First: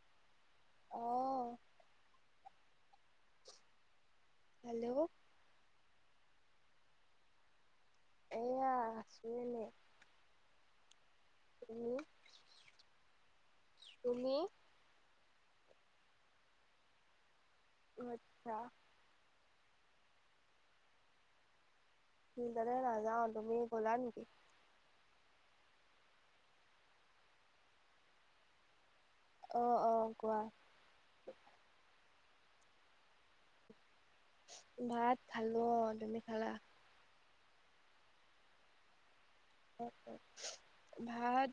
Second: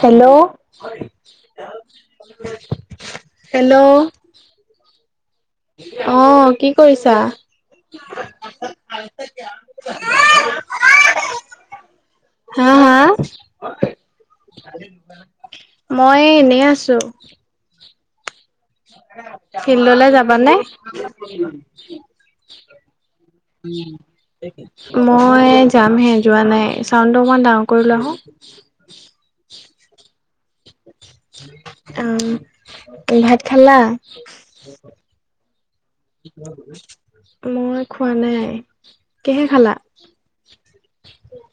Hello. অঁ hello. Hello. অ', কি কৰিছা? এইয়া আছোঁ এনে। [unintelligible] [unintelligible] হা, হা? তুমি মই এনেই আছোঁ। অ', আচ্ছা। ফিল্ডলৈ যাবা নে? ফিল্ডিলে নাযাওঁ তুমি গৈলা নেকি? মই যামহে, যোৱা নাই চাউণ্ডটো অকণমান ডাঙৰ কৰি লোৱা হোন। অ', অ', কোৱা। অ', ভাত খালা? ভাত খালো অ'। তুমি খালা মই খোৱা নাই, কিহে খালা? ভাত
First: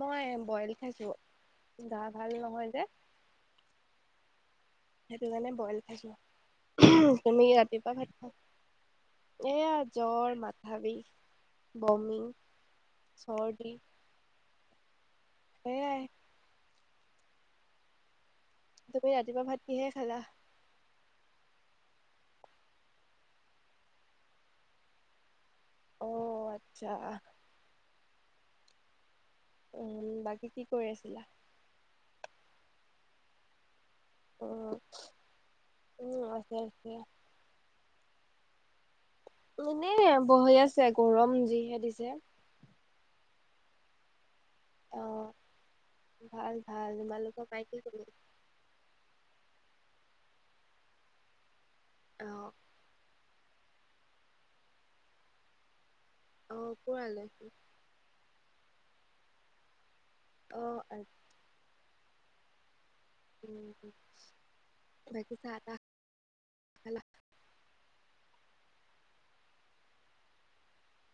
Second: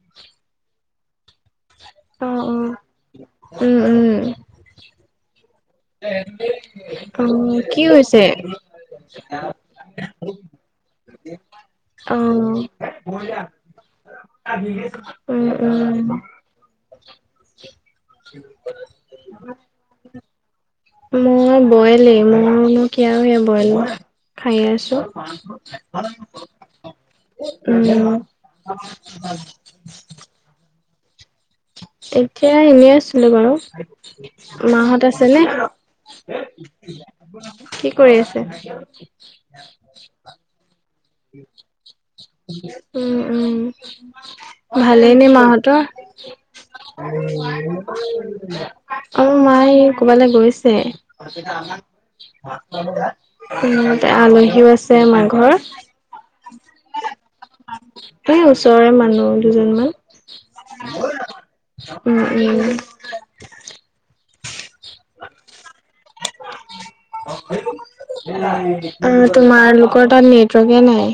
মই বইল খাইছোঁ। অ', অ', উম, উম। সেইটো কাৰানে বইল খাইছোঁ। অ তুমি কি ৰাতিপুৱা ভাত হৈছে? খোৱা এয়া জ্বৰ, মাথা বিষ, বমি। অ', চৰ্দী। উম, উম। [unintelligible] তুমি ৰাতিপুৱা ভাত কিহে খালা? মই বইলে মোৰো নো কি আৰু এই বইল ভাত। খাই আছোঁ। অ', আচ্ছা। উম। উম, বাকী কি কৰি আছিলা? তেতিয়া এনেই আছিলোঁ বাৰু। উম মাহঁত আছে নে? উম আছে আছে কি কৰি আছে? এনেই বহি আছে গৰম যিহে দিছে। উম, উম। অ ভালেই নে মাহঁতৰ ভাল ভাল তোমালোকৰ মাই কি কৰি [unintelligible] অ', মা এই ক' বালে গৈছে। অ আলহীও আছে আমাঘৰ। অ', ক' ৰ আলহি? এই ওচৰৰে মানুহ দুজনমান। অ', আ উম, উম। বাকী চাহ তাহ খালা। আৰু তোমাৰ লোকৰ তাত নেটৱৰ্কে নাই।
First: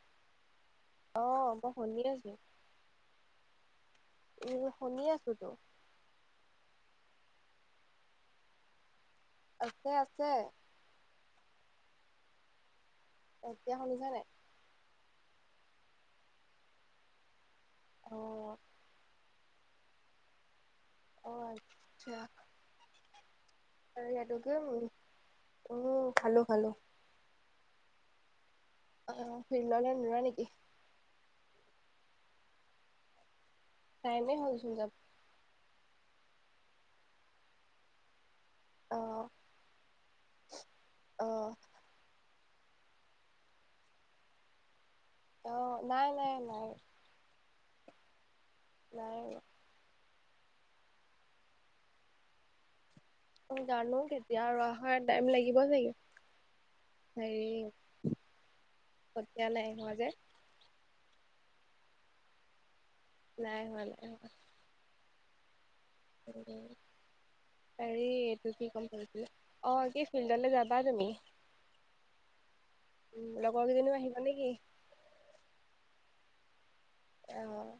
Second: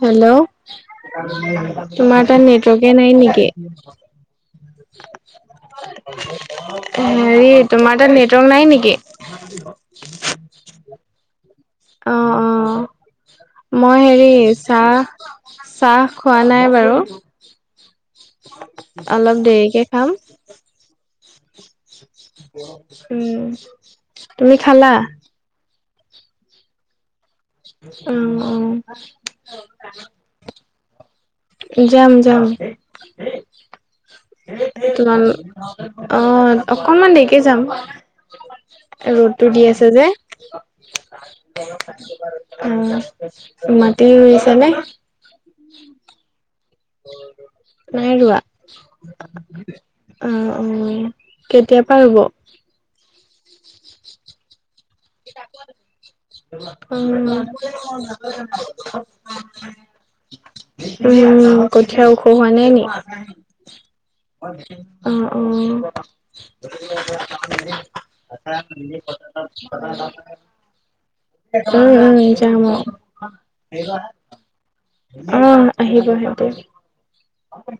হেল্ল'। অ মই শুনি তোমাৰ আছো তাত নেটৱৰ্কে নাই নেকি। শুনি আছো তো। হেৰি তোমাৰ তাত নেটৱৰ্ক নাই নেকি। আছে, আছে। অ', অ', এতিয়া মই শুনিছা নাই হেৰি চাহ চাহ খোৱা নাই বাৰু। অ অলপ দেৰিকে খাম। অ', আচ্চা। হম। আৰু ইয়াতকৈ কি উম খালোঁ খালোঁ। উম, উম। অ', ফিল্ডলে নৌৰা নেকি। যাম, যাম টাইমে হ'লচোন যাব তোমালোক অ', অকনমান দেৰিকে যাম। অ ৰ'দটো দি আছে যে। অ', অ মাটি ৰুইছানে? অ', নাই, নাই, নাই মই নাই ৰোৱা। নাই অ', অ', কেতিয়াৰ পৰা ৰুব? ত জানো কেতিয়া ৰুৱা হয় টাইম লাগিব চাগে। হেৰি কঠীয়া নাই উম। হোৱা যে উম, কঠীয়া ওখ হোৱা নাই নি। অ', নাই হোৱা নাই হোৱা অ'। হেৰি এইটো কি ক'ম ভাবিছিলো অ কি ফিল্ডলৈ যাবা তুমি উম, উম যাম অ'। মানে কি? উম আহিব সিহঁতে অ',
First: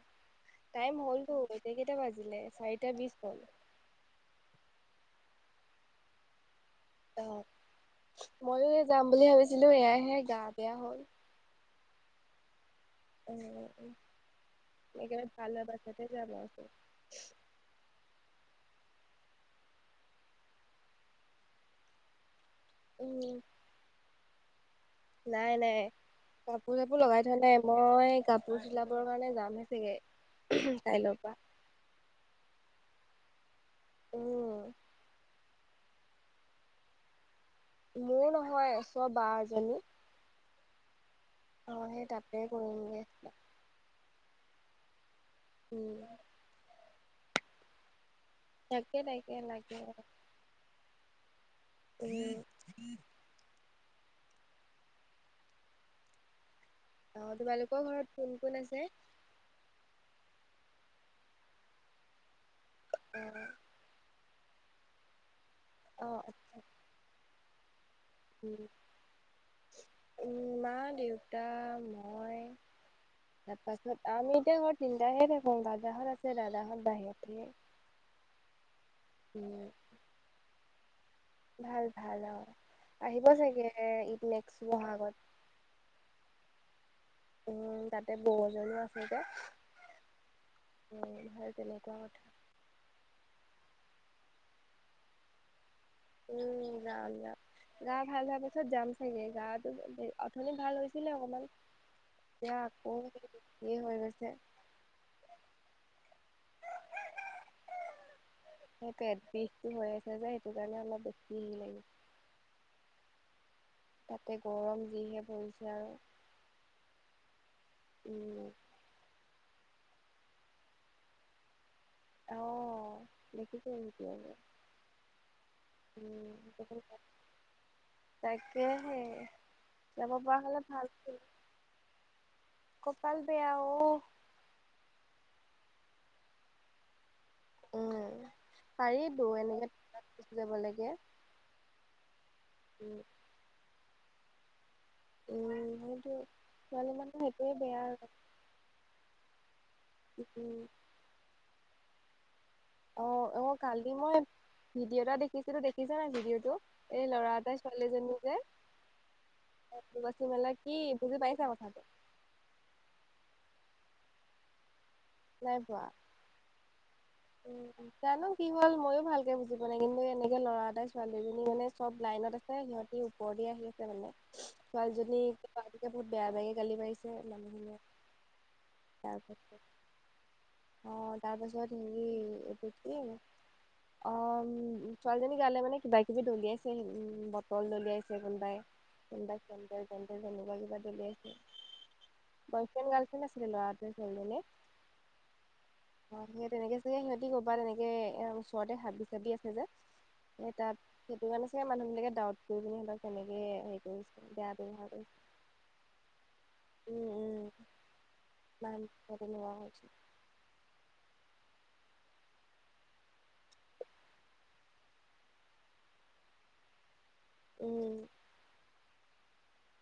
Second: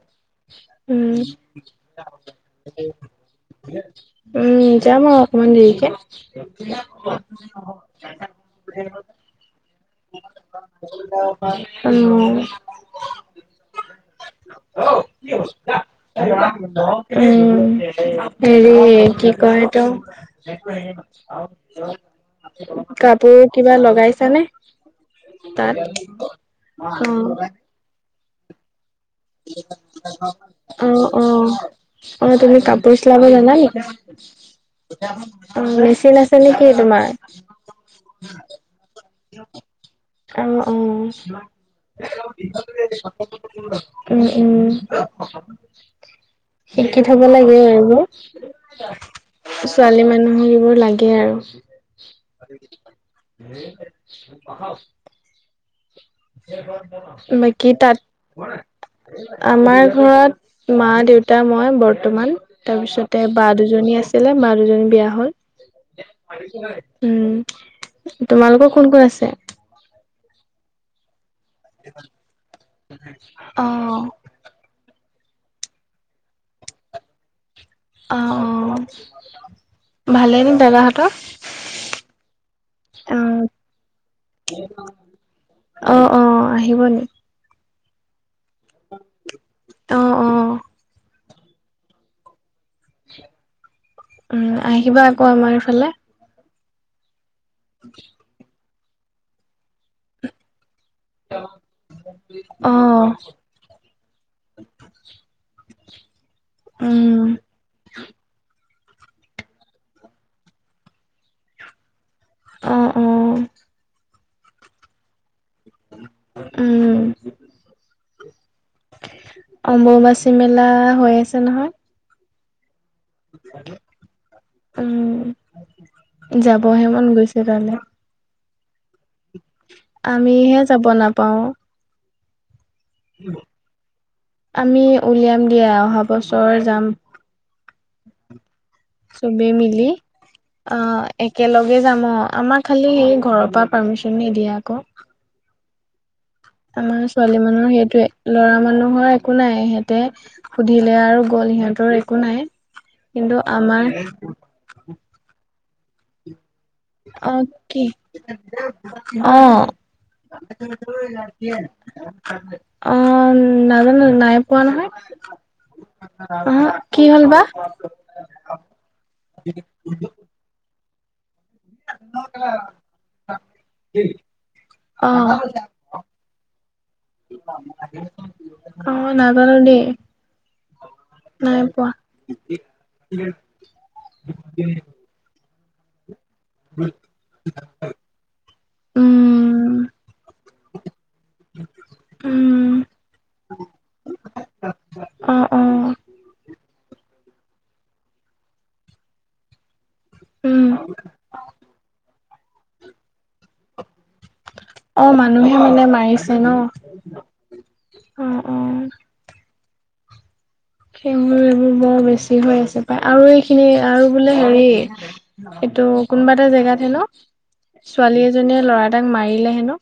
টাইম উম হ'লতো এতিয়া কেইটা বাজিলে চাৰিটা বিশ হ'ল। [inaudible] উম যাম আৰু অকমান দেৰিকে। [inaudible] অ', ময়ো যাম বুলি ভাবিছিলোঁ এয়াহে গা বেয়া হ'ল। উম। উম, একেবাৰে ভাল অৱস্থাতে যাম আৰু। উম, হেৰি কি কয় এইটো উম কাপোৰত কিবা লগাইছানে। নাই, তাত? নাই কাপোৰ চাপোৰ লগাই থোৱা অ', নাই মই কাপোৰ চিলাবৰ কাৰণে যামেই চাগে অ', কাইলৈৰ পৰা। অ'। অ', তুমি কাপোৰ চিলাব জানা নেকি? উম মেচিন আছে নেকি তোমাৰ? মোৰ নহয় ওচৰৰ বা এজনীৰ। অ', অ'। অ', সেই তাতে কৰিমগে। উম উম। উম। শিকি থব লাগে আৰু, তাকে তাকে লাগে ছোৱালী মানুহক এইবোৰ লাগে উম আৰু। [unintelligible] অ বাকী তোমালোকৰ তাত। ঘৰত কোন কোন আছে আমাৰ ঘৰত মা, দেউতা, মই বৰ্তমান। তাৰপিছতে বা দুজনী আছিলে বা দুজনী বিয়া হল। অ। উম' উম তোমালোকৰ কোন কোন আছে? উম' মা দেউ তা মই অ তাৰপাছত আমি তিনিটাহে থাকো, দাদাহঁত আছে, দাদাহঁত বাহিৰত থাকে। অ', অ'। উম। ভালে নে দাদাহঁতৰ? ভাল ভাল অ', অ আহিব চাগে ই নেক্স ব'হাগত। অ', অ', আহিব নি? উম, তাতে বৌ জনিও আছে যে, অ অ উম' সেই তেনেকুৱা কথা। উম, আহিবা আকৌ আমাৰ এইফালে। উম, যাম যাম, গা ভাল হোৱাৰ পাছত যাম চাগে, গাটো অথনি ভাল হৈ ছিলে অকমান, এতিয়া অ আকৌ একেই হৈ গৈছে। উম। সেই পেট বিষটো হৈ আছে যে সেইটো কাৰণে, অলপ বেছি অ', অ'। তাতে গৰম যিহে পৰিছে আৰু। উম। উম। অম্বুবাচি মেলা হৈ আছে নহয়। অ', দেখিছোঁ ভিডিঅবোৰত। উম, যাবহে মন গৈছে তালে। তাকেহে, যাব পৰা আমিহে হ'লে যাব ভাল আছিল। নাপাও কপাল বেয়া অ। আমি উলিয়াম দিয়া, অহা বছৰ যাম। পাৰিটো এনেকে [unintelligible] অ' একেলগে যাম অ', আমাৰ খালি উম ঘৰৰ পৰা পাৰ্মিচন নিদিয়ে আক। উম, সেইটোৱে। আমাৰ মানুহ ছোৱালী সেইটোৱে মানুহৰ বেয়া সেইটোৱে। আৰু ল'ৰা মানুহৰ একো নাই, সিহঁতে উম সুধিলে আৰু গ'ল, সিহঁতৰ একো নাই। অ', কিন্তু অ', আমাৰ কালি মই ভিডিঅ' এটা দেখিছিলো, দেখিছা নাই ভিডিঅটো? এই ল'ৰা অ' এটাই ছোৱালী কি, এজনী যে অ'। অম্বুবাচী মেলা কি বুজি পাইছা কথাটো অ', নাজানো নাই পোৱা নহয়। নাই পোৱা? ওহোঁ। উম, জানো কি হ'ল ময়ো ভালকে বুজি পোৱা নাই, কিন্তু এনেকে ল'ৰা এটাই ছোৱালী এজনীক মানে চব লাইনত আছে, সিহঁতি ওপৰ দি আহি আছে মানে। অ ছোৱালীজনী ল'ৰাটোকে বহুত বেয়া বেয়াকে গালি পাৰিছে মানুহখিনিয়ে। অ', নাজানো তাৰপাছত দেই। অ', নাই তাৰপাছত পোৱা হেৰী এটো কি অ', ছোৱালীজনী গালে মানে কিবা কিবি দলিয়াইছে উম, বটল দলিয়াইছে কোনোবাই, কোনবাই উম চেণ্ডেল-তেন্দেল তেনেকুৱা কিবা দলিয়াইছে। উম বয়ফ্ৰেণ্ড গাৰ্লফ্ৰেণ্ড আছিলে ল'ৰাটোৱে ছোৱালীজনীয়ে। অ অ সেই তেনেকে চাগে সিহঁতি ক'বাত তেনেকে এ ওচৰতে হাবি-চাবি আছে যে এই উম তাত, সেইটো কাৰণে চাগে মানুহ বিলাকে ডাউট কৰি পিনে সিহঁতক তেনেকে হেৰি কৰিছে। বেয়া ব্যৱহাৰ অ', কৰিছে মানুহে মানে মাৰিছে ন'? উম উম অ', অ'। [unintelligible] সেইবোৰ এইবোৰ বৰ বেছি হৈ আছে পাই আৰু এইখিনি আৰু বোলে হেৰি এইটো কোনোবা এটা জেগাত হেনো উম। ছোৱালী এজনীয়ে ল'ৰা এটাক মাৰিলে হেনো।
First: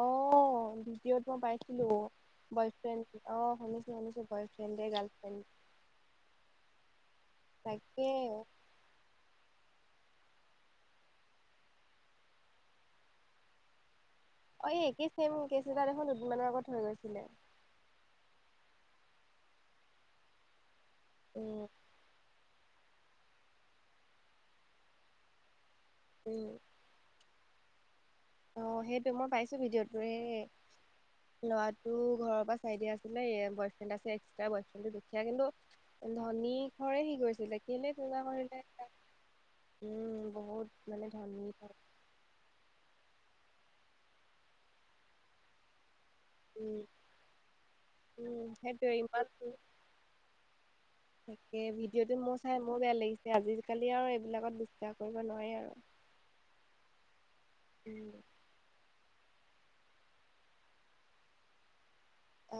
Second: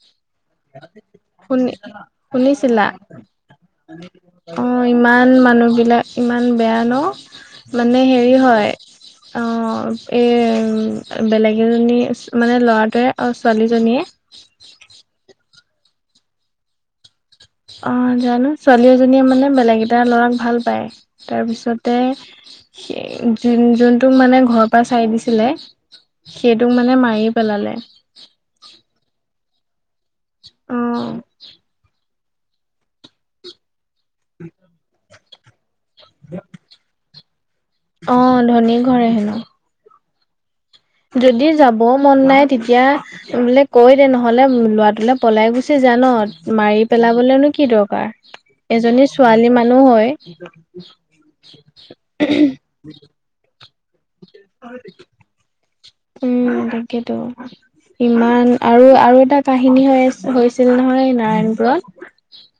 অ', ভিডিঅ'ত মই শুনি পাইছিলো শুনিছিলা বয়ফ্ৰেণ্ড অ', শুনিছো শুনিছো বয় অ', ইমান মানুহবিলাক ইমান বেয়া ন' মানে তাকে হেৰি হয় অ', এই বেলেগ এজনী মানে ল'ৰাটোৱে অ', ছোৱালীজনীয়ে অ', একেই ছেম কেচ এটা দেখোন দুদিনমানৰ আগত হৈ গৈছিলে। অ', জানো ছোৱালী এজনীয়ে মানে বেলেগ এটা ল'ৰাক ভাল পায় উম তাৰপিছত এ যোন-যোনটো মানে ঘৰৰ পৰা চাই দিছিলে উম সেইটোক মানে মাৰি পেলালে। অ', সেইটোৱে মই পাইছো ভিডিঅ'টো এ, অ ল'ৰাটো ঘৰৰ পৰা চাইদিয়া আছিলে এ বয়ফ্ৰেণ্ড আছে। তেতিয়া বয়ফ্ৰেণ্ড দুখিয়া কিন্তু ধনী ঘৰে সি গৈছিলে কেলে অ তেনেকোৱা কৰিলে। ধনী ঘৰে হেনো উম বহুত মানে ধনী যদি যাব মন নাই তেতিয়া বোলে কৈ দে নহ'লে ল'ৰাটোলে পলাই গুছি যা ন'? উম মাৰি পেলাবলেনো কি দৰকাৰ। উম সেইটোৱে এজনী ইমান ছোৱালী মানুহ হৈ তাকে ভিডিঅ'টো মোৰ চাই মোৰ বেয়া লাগিছে। আজিকালি আৰু এইবিলাকত বিস্বাস কৰিব নোৱাৰি আৰু। উম, তাকেতো। উম ইমান আৰু-আৰু এটা কাহিনী হৈ আ, হৈছিল নহয়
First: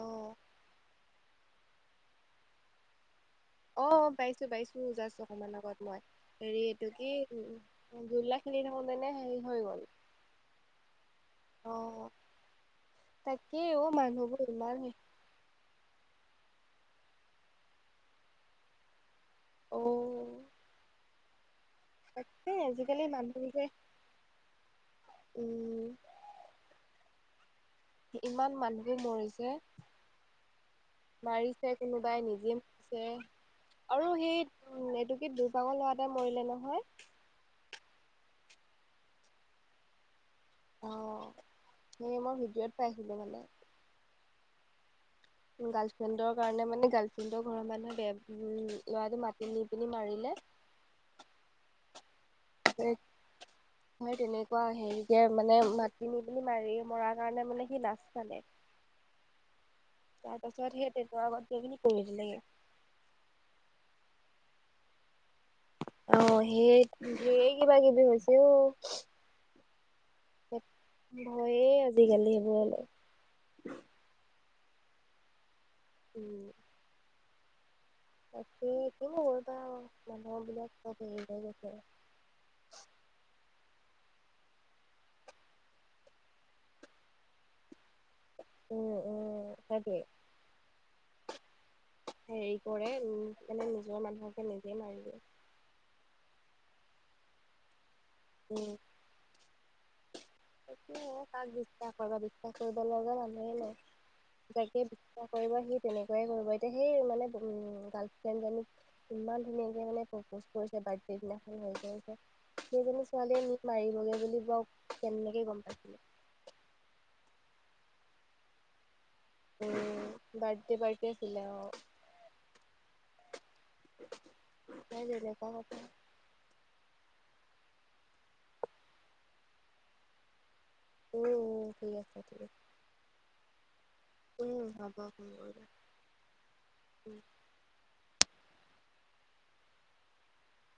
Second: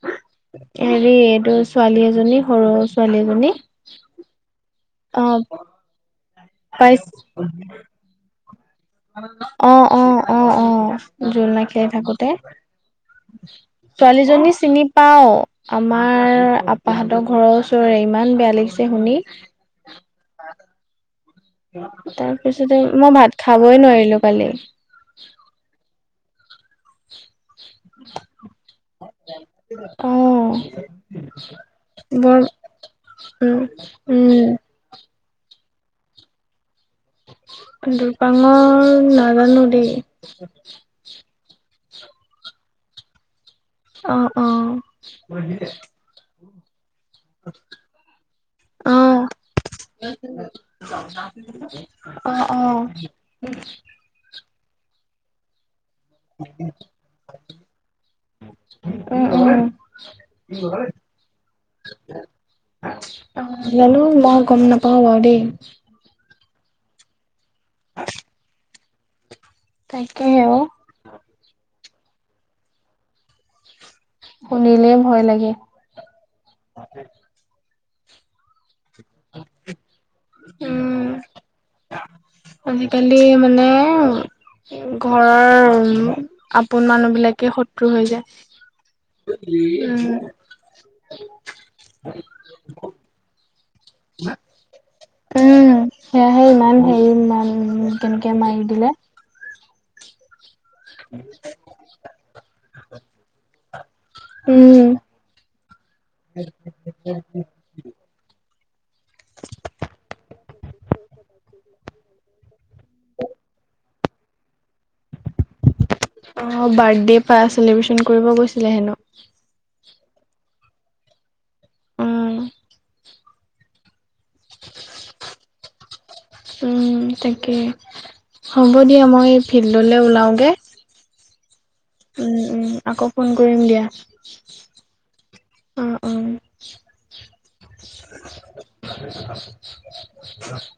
অ হেৰি এইটো ছোৱালী এজনী, সৰু ছোৱালী এজনী অ', পাইছোঁ পাইছোঁ, যাষ্ট অ অকণমান আগত মই হেৰি এইটো পাইছ কি জোলনা খেলি থাকোতেনে হেৰি হৈ অ গ'ল। অ অ', অ'। জোলনা অ খেলি থাকোতে, তাকেই অ মানুহবোৰ ছোৱালীজনী ইমান চিনি পাওঁ। আমাৰ আপাহঁতৰ ঘৰৰ ওচৰৰে, ইমান বেয়া লাগিছে শুনি। অ'। তাৰ তাকে পিছতে আজিকালি মই ভাত মানুহবোৰ যে খাবই নোৱাৰিলো কালি। উম। ইমান মানুহো মৰিছে। অ মাৰিছে কোনোবাই, বৰ নিজে মৰিছে। উম আৰু সেই উম উ, এইটো কি দুৰপাঙৰ ল'ৰাএটা মৰিলে নহয়। দুৰপাঙৰ নাজানো দেই। অ', সেই মই ভিডিঅ'ত পাইছিলো মানে। অ', অ'। গাৰ্লফ্ৰেণ্ডৰ কাৰণে মানে গাৰ্ল সিহঁতৰ ঘৰৰ মানুহে বে উম ল'ৰাটো মাতি নি পিনি মাৰিলে। অঁহ অঁ। মই তেনেকুৱা হেৰিকে মানে মাত মাতি নি পিনি মাৰি মৰাৰ কাৰণে মানে সি লাজ পালে। উম উম তাৰপাছত সেই টেইটৰ আগত গৈ পিনি পৰি দিলেগে। জানো মই গম নেপাওঁ বাৰু দেই। অঁ সেই ধেই কিবা কিবি হৈছে অ'। তাকেহে ঔ। ভয়েই আজিকালি সেইবোৰলে। শুনিলেই ভয় লাগে। উম। তাকেই কিনো কৰিবা আৰু মানুহ বিলাক উম, চব হেৰি হৈ গৈছে। আজিকালি মানে ঘৰৰ আপোন মানুহ বিলাকে শত্ৰু হৈ উম, উম, যায়। সেইটোৱে। উম। হেৰি কৰে উম সেইকাৰণে নিজৰ মানুহকে নিজে মাৰি দিয়ে। উম সেয়াহে ইমান হেৰি মান কেনেকে মাৰি দিলে। সেইটো কাক বিশ্বাস কৰিবা, বিশ্বাস কৰিব লগা মানুহেই নাই, উম, বাকী কৰিব সি তেনেকুৱাই কৰিব এতিয়া সেই মানে উম গাৰ্ল ফ্ৰেণ্ডজনীক ইমান ধুনীয়াকে মানে প্ৰপজ কৰিছে বাৰ্থ দিনাখন হেৰি কৰিছে। সেইজনী ছোৱালীয়ে নি মাৰিবগে বুলি বাও কেনেকে গম পাইছিলে। অঁ বাৰ্থডে পা চেলিব্ৰেচন কৰিব গৈছিলে হেনো। উ, বাৰ্থডে পাৰ্টি আছিলে অঁ। উম। নাই যেনেকুৱা কথা উম তাকে, হ'ব দিয়া মই ফিল্ডলে ওলাও গে। উম ঠিক আছে। উম ঠিক আছে। উম, আকৌ ফোন কৰিম দিয়া। উম', হ'ব ফোন কৰিব অ', অ'। উম। [unintelligible] [unintelligible]